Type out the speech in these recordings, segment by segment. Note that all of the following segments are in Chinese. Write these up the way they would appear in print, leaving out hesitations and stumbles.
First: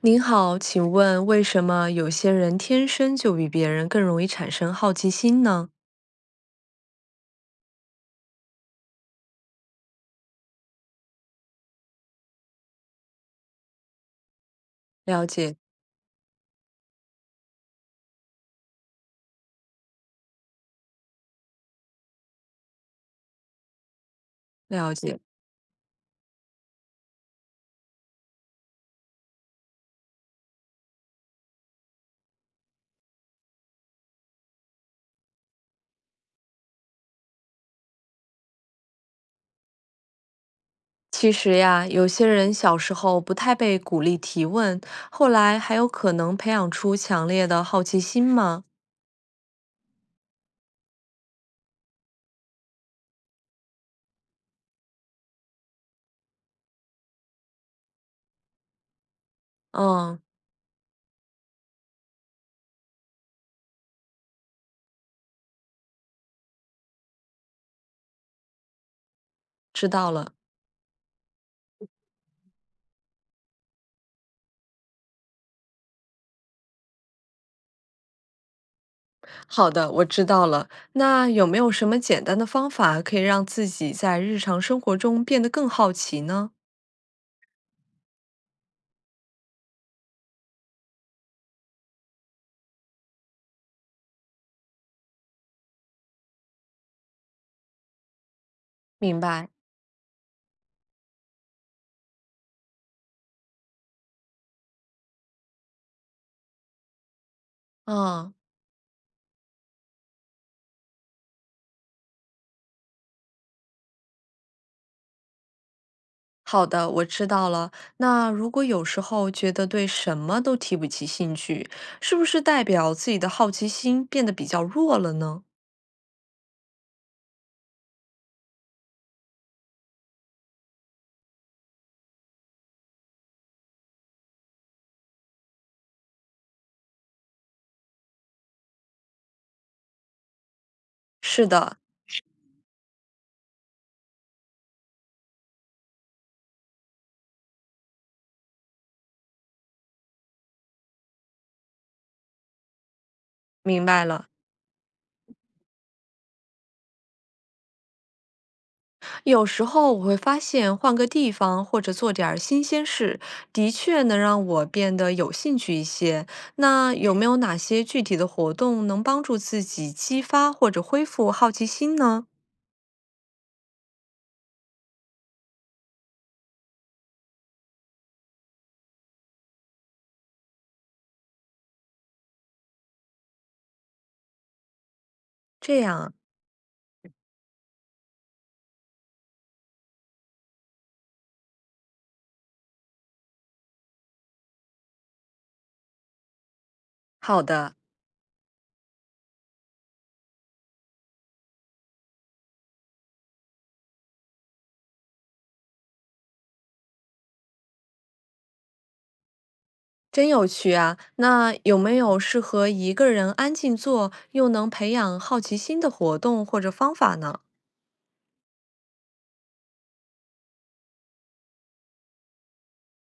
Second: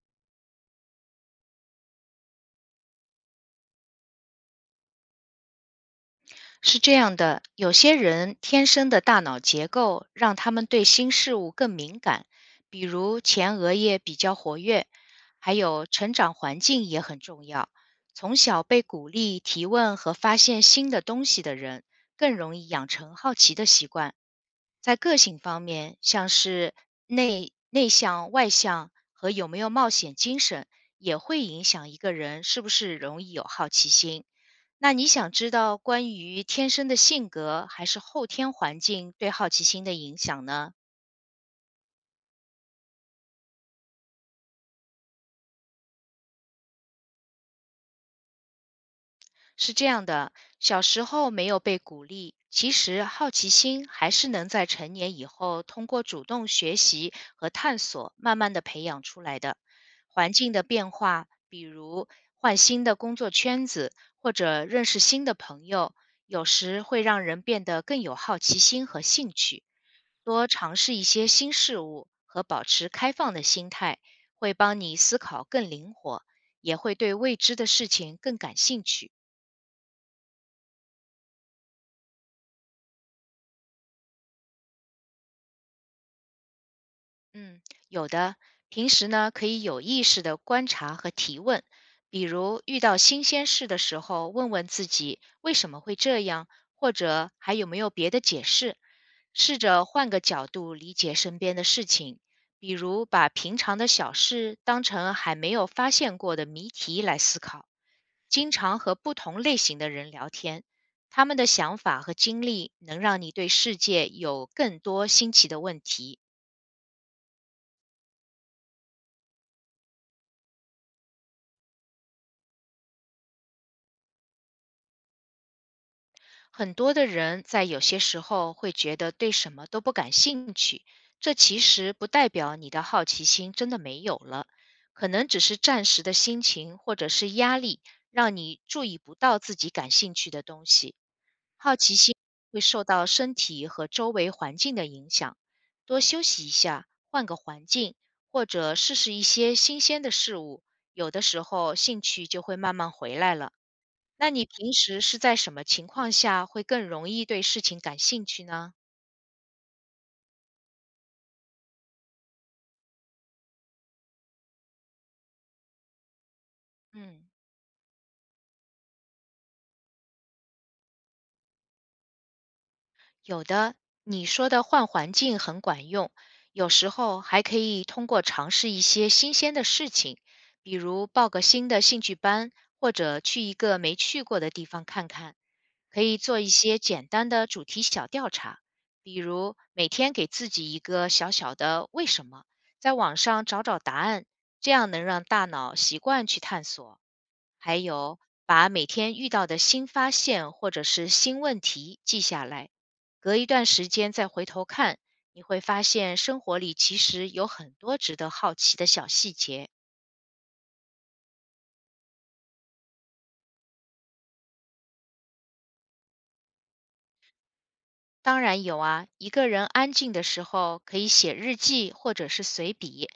您好，请问为什么有些人天生就比别人更容易产生好奇心呢？是这样的，有些人天生的大脑结构让他们对新事物更敏感，比如前额叶比较活跃，了还解，有成长环境也很重要。从小被鼓励提问和发现新的东西的人，更容易养成好奇的习惯。在了个解。性方面，像是内向、外向和有没有冒险精神，也会影响一个人是不是容易有好奇心。那你想知道关于天生的性格还是后天环境对好奇心的影响呢？其实呀，有些人小时候不太被鼓励提问，后来还有可能培养出强烈的好奇心吗？是这样的，小时候没有被鼓励，其实好奇心还是能在成年以后通过主动学习和探索，慢慢的培养出来的。嗯，环境的变化，比如换新的工作圈子或者认识新的朋友，有时会让人变得更有好奇心和兴趣。知道了。多尝试一些新事物和保持开放的心态，会帮你思考更灵活，也会对未知的事情更感兴趣。好的，我知道了。那有没有什么简单的方法可以让自己在日常生活中变得更好奇呢？嗯，有的。平时呢，可以有意识的观察和提问，比如遇到新鲜事的时候，问问自己为什么会这样，或者还有没有别的解释。明白。试着换个角度理解身边的事情，比如把平常的小事当成还没有发现过的谜题来思考。嗯。经常和不同类型的人聊天，他们的想法和经历能让你对世界有更多新奇的问题。好的，我知道了。那如果有时候觉得对什么都提不起兴趣，是不是代表自己的好奇心变得比较弱了呢？很多的人在有些时候会觉得对什么都不感兴趣，这其实不代表你的好奇心真的没有了，可能只是暂时的心情或者是压力让你注意不到自己感兴趣的东西。是好的，奇心会受到身体和周围环境的影响，多休息一下，换个环境，或者试试一些新鲜的事物，有的时候兴趣就会慢慢回来了。明白了。那你平时是在什么情况下会更容易对事情感兴趣呢？有时候我会发现，换个地方或者做点儿新鲜事，的确能让我变得有兴趣一些。那有没嗯，有哪些具体的活动能帮助自己激发或者恢复好奇心呢？有的，你说的换环境很管用，有时候还可以通过尝试一些新鲜的事情，比如报个新的兴趣班，或者去一个没去过的地方看看。这样可啊，以做一些简单的主题小调查，比如每天给自己一个小小的“为什么”，在网上找找答案，这样能让大脑习惯去探索。好还的。有，把每天遇到的新发现或者是新问题记下来，隔一段时间再回头看，你会发现生活里其实有很多值得好奇的小细节。真有趣啊！那有没有适合一个人安静做，又能培养好奇心的活动或者方法呢？当然有啊，一个人安静的时候，可以写日记或者是随笔，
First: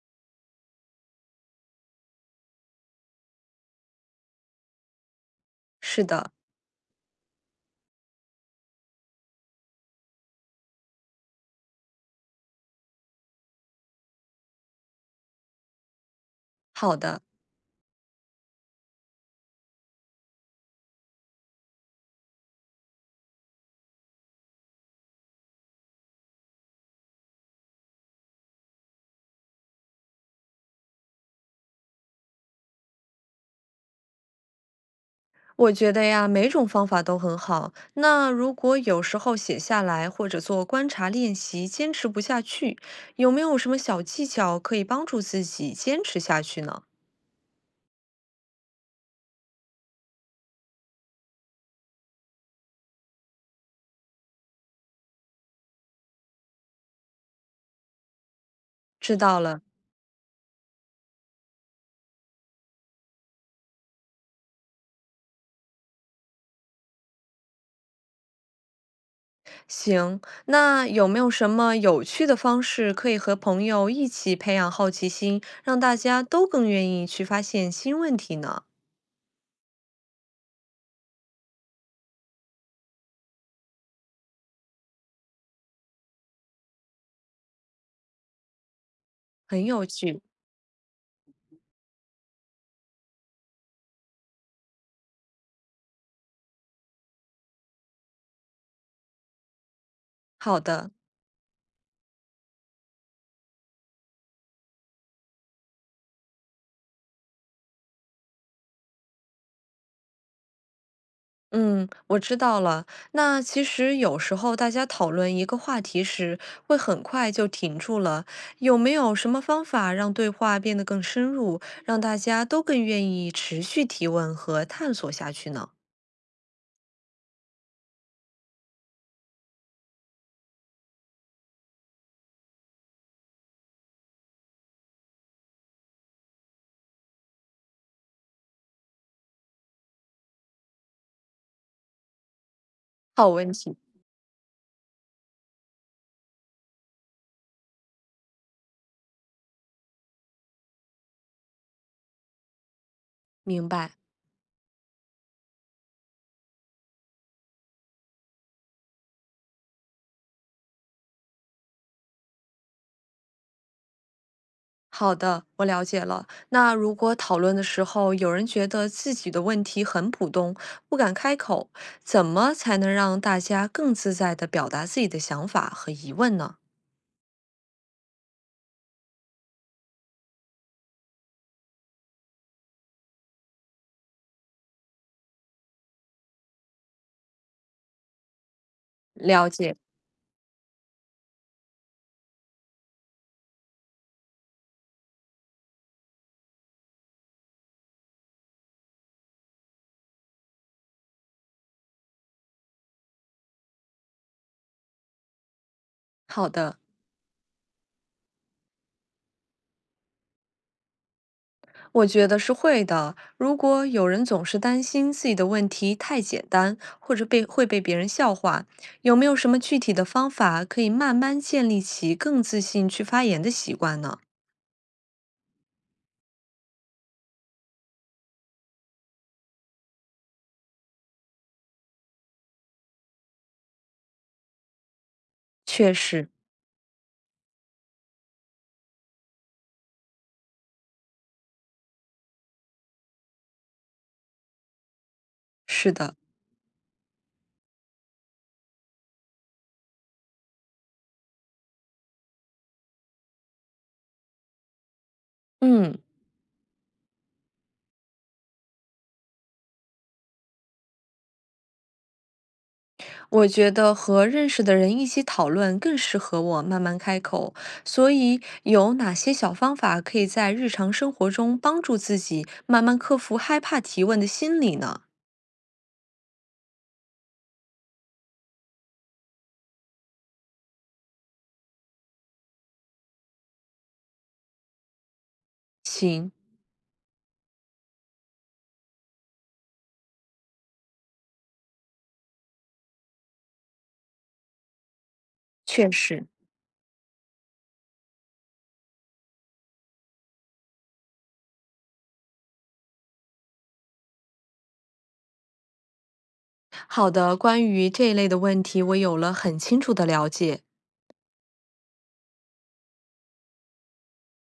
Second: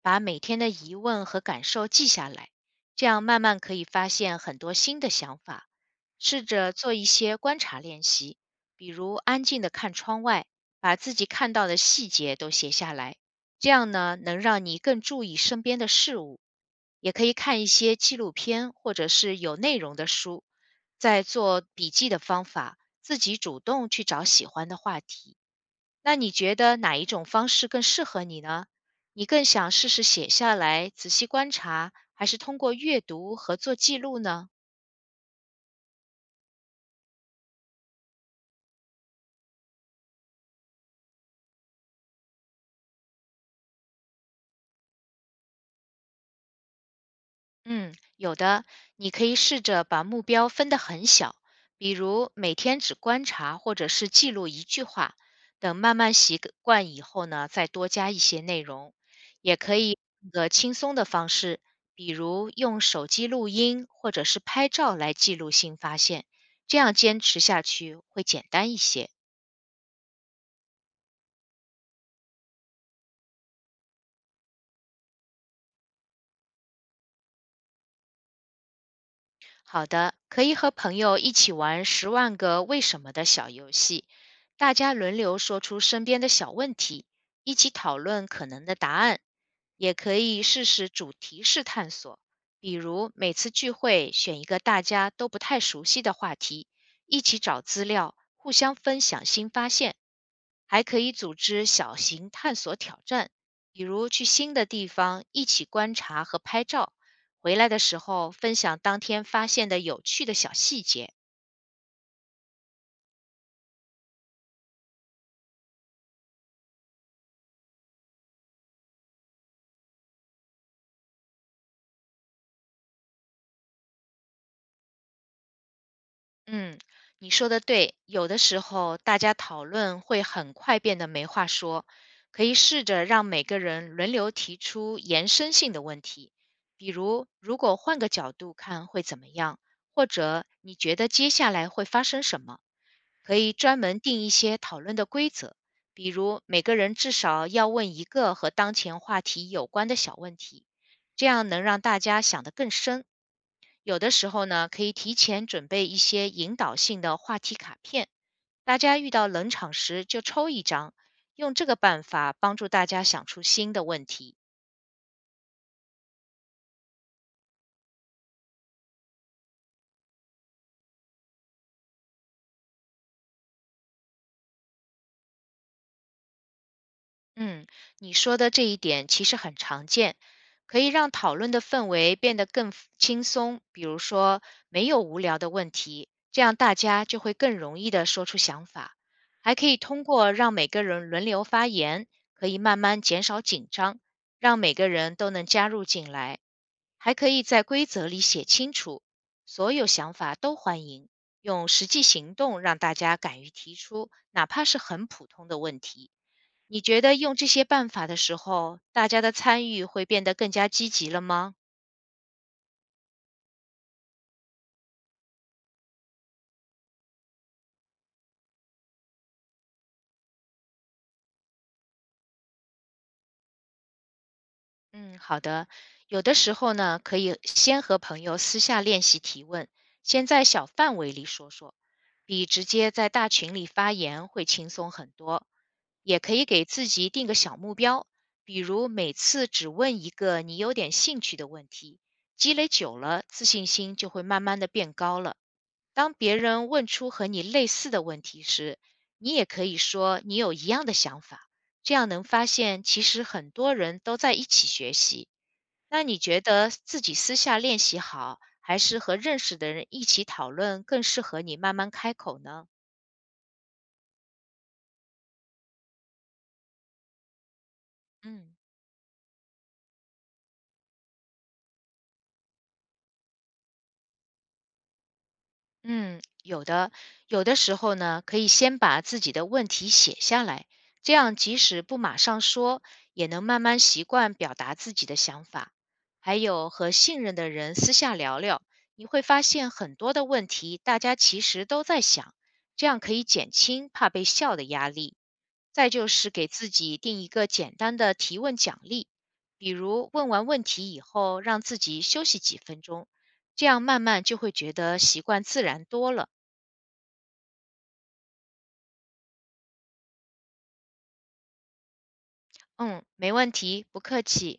把每天的疑问和感受记下来，这样慢慢可以发现很多新的想法。是的，试着做一些观察练习，比如安静的看窗外，把自己看到的细节都写下来，这样呢，能让你更注意身边的事物。好也的，可以看一些纪录片或者是有内容的书，在做笔记的方法。自己主动去找喜欢的话题。那你觉得哪一种方式更适合你呢？你更想试试写下来，仔细观察，还是通过阅读和做记录呢？我觉得呀，每种方法都很好。那如果有时候写下来或者做观察练习，坚持不下去，有没有什么小技巧可以帮助自己坚持下去呢？嗯，有的，你可以试着把目标分得很小，比如每天只观察或者是记录一句话，等慢慢习惯以后呢，再多加一些内容。知道也了。可以用个轻松的方式，比如用手机录音或者是拍照来记录新发现，这样坚持下去会简单一些。行，那有没有什么有趣的方式可以和朋友一起培养好奇心，让大家都更愿意去发现新问题呢？好的，可以和朋友一起玩《十万个为什么》的小游戏，大家轮流说出身边的小问题，一起讨论可能的答案。很有也可趣。以试试主题式探索，比如每次聚会选一个大家都不太熟悉的话题，一起找资料，互相分享新发现。好还的，可以组织小型探索挑战，比如去新的地方一起观察和拍照。回来的时候分享当天发现的有趣的小细节。嗯，我知道了。那其实有时候大家讨论一个话题时，会很快就停住了。有没有什么方法让对话变得更深入，让大家都更愿意持续提问和探索下去呢？嗯，你说的对，有的时候大家讨论会很快变得没话说，可以试着让每个人轮流提出延伸性的问题，比如如果换个角度看会怎么样，或者你觉得接下来会发生什么。好可以问题，专门定一些讨论的规则，比如每个人至少要问一个和当前话题有关的小问题，这样能让大家想得更深。明白。有的时候呢，可以提前准备一些引导性的话题卡片，大家遇到冷场时就抽一张，用这个办法帮助大家想出新的问题。好的，我了解了。那如果讨论的时候，有人觉得自己的问题很普通，不敢开口，怎么才能让大家更自在地表达自己的想法和疑问呢？嗯，你说的这一点其实很常见，可以让讨论的氛围变得更 轻松。比如说，没有无聊的问题，这样大家就会更容易的说出想法。了还可以解，通过让每个人轮流发言，可以慢慢减少紧张，让每个人都能加入进来。还可以在规则里写清楚，所有想法都欢迎，用实际行动让大家敢于提出，哪怕是很普通的问题。好的，你觉得用这些办法的时候，大家的参与会变得更加积极了吗？我觉得是会的。如果有人总是担心自己的问题太简单，或者被会被别人笑话，有没有什么具体的方法可以慢慢建立起更自信去发言的习惯呢？嗯，好的。有的时候呢，可以先和朋友私下练习提问，先在小范围里说说，比直接在大群里发言会轻松很多。确也实，可以给自己定个小目标，比如每次只问一个你有点兴趣的问题，积累久了，自信心就会慢慢的变高了。是当的，别人问出和你类似的问题时，你也可以说你有一样的想法，这样能发现其实很多人都在一起学习。嗯。那你觉得自己私下练习好，还是和认识的人一起讨论更适合你慢慢开口呢？我觉得和认识的人一起讨论更适合我慢慢开口，所以嗯有哪些小方法可以在日常生活中帮助自己慢慢克服害怕提问的心理呢？嗯，有的，有的时候呢，可以先把自己的问题写下来，这样即使不马上说，也能慢慢习惯表达自己的想法。行，还有和信任的人私下聊聊，你会发现很多的问题大家其实都在想，这样可以减轻怕被笑的压力。再确就实，是给自己定一个简单的提问奖励，比如问完问题以后，让自己休息几分钟。这样慢慢就会觉得习惯自然多了。好的。关于这一类的问题，我有了很清楚的了解。嗯，没问题，不客气。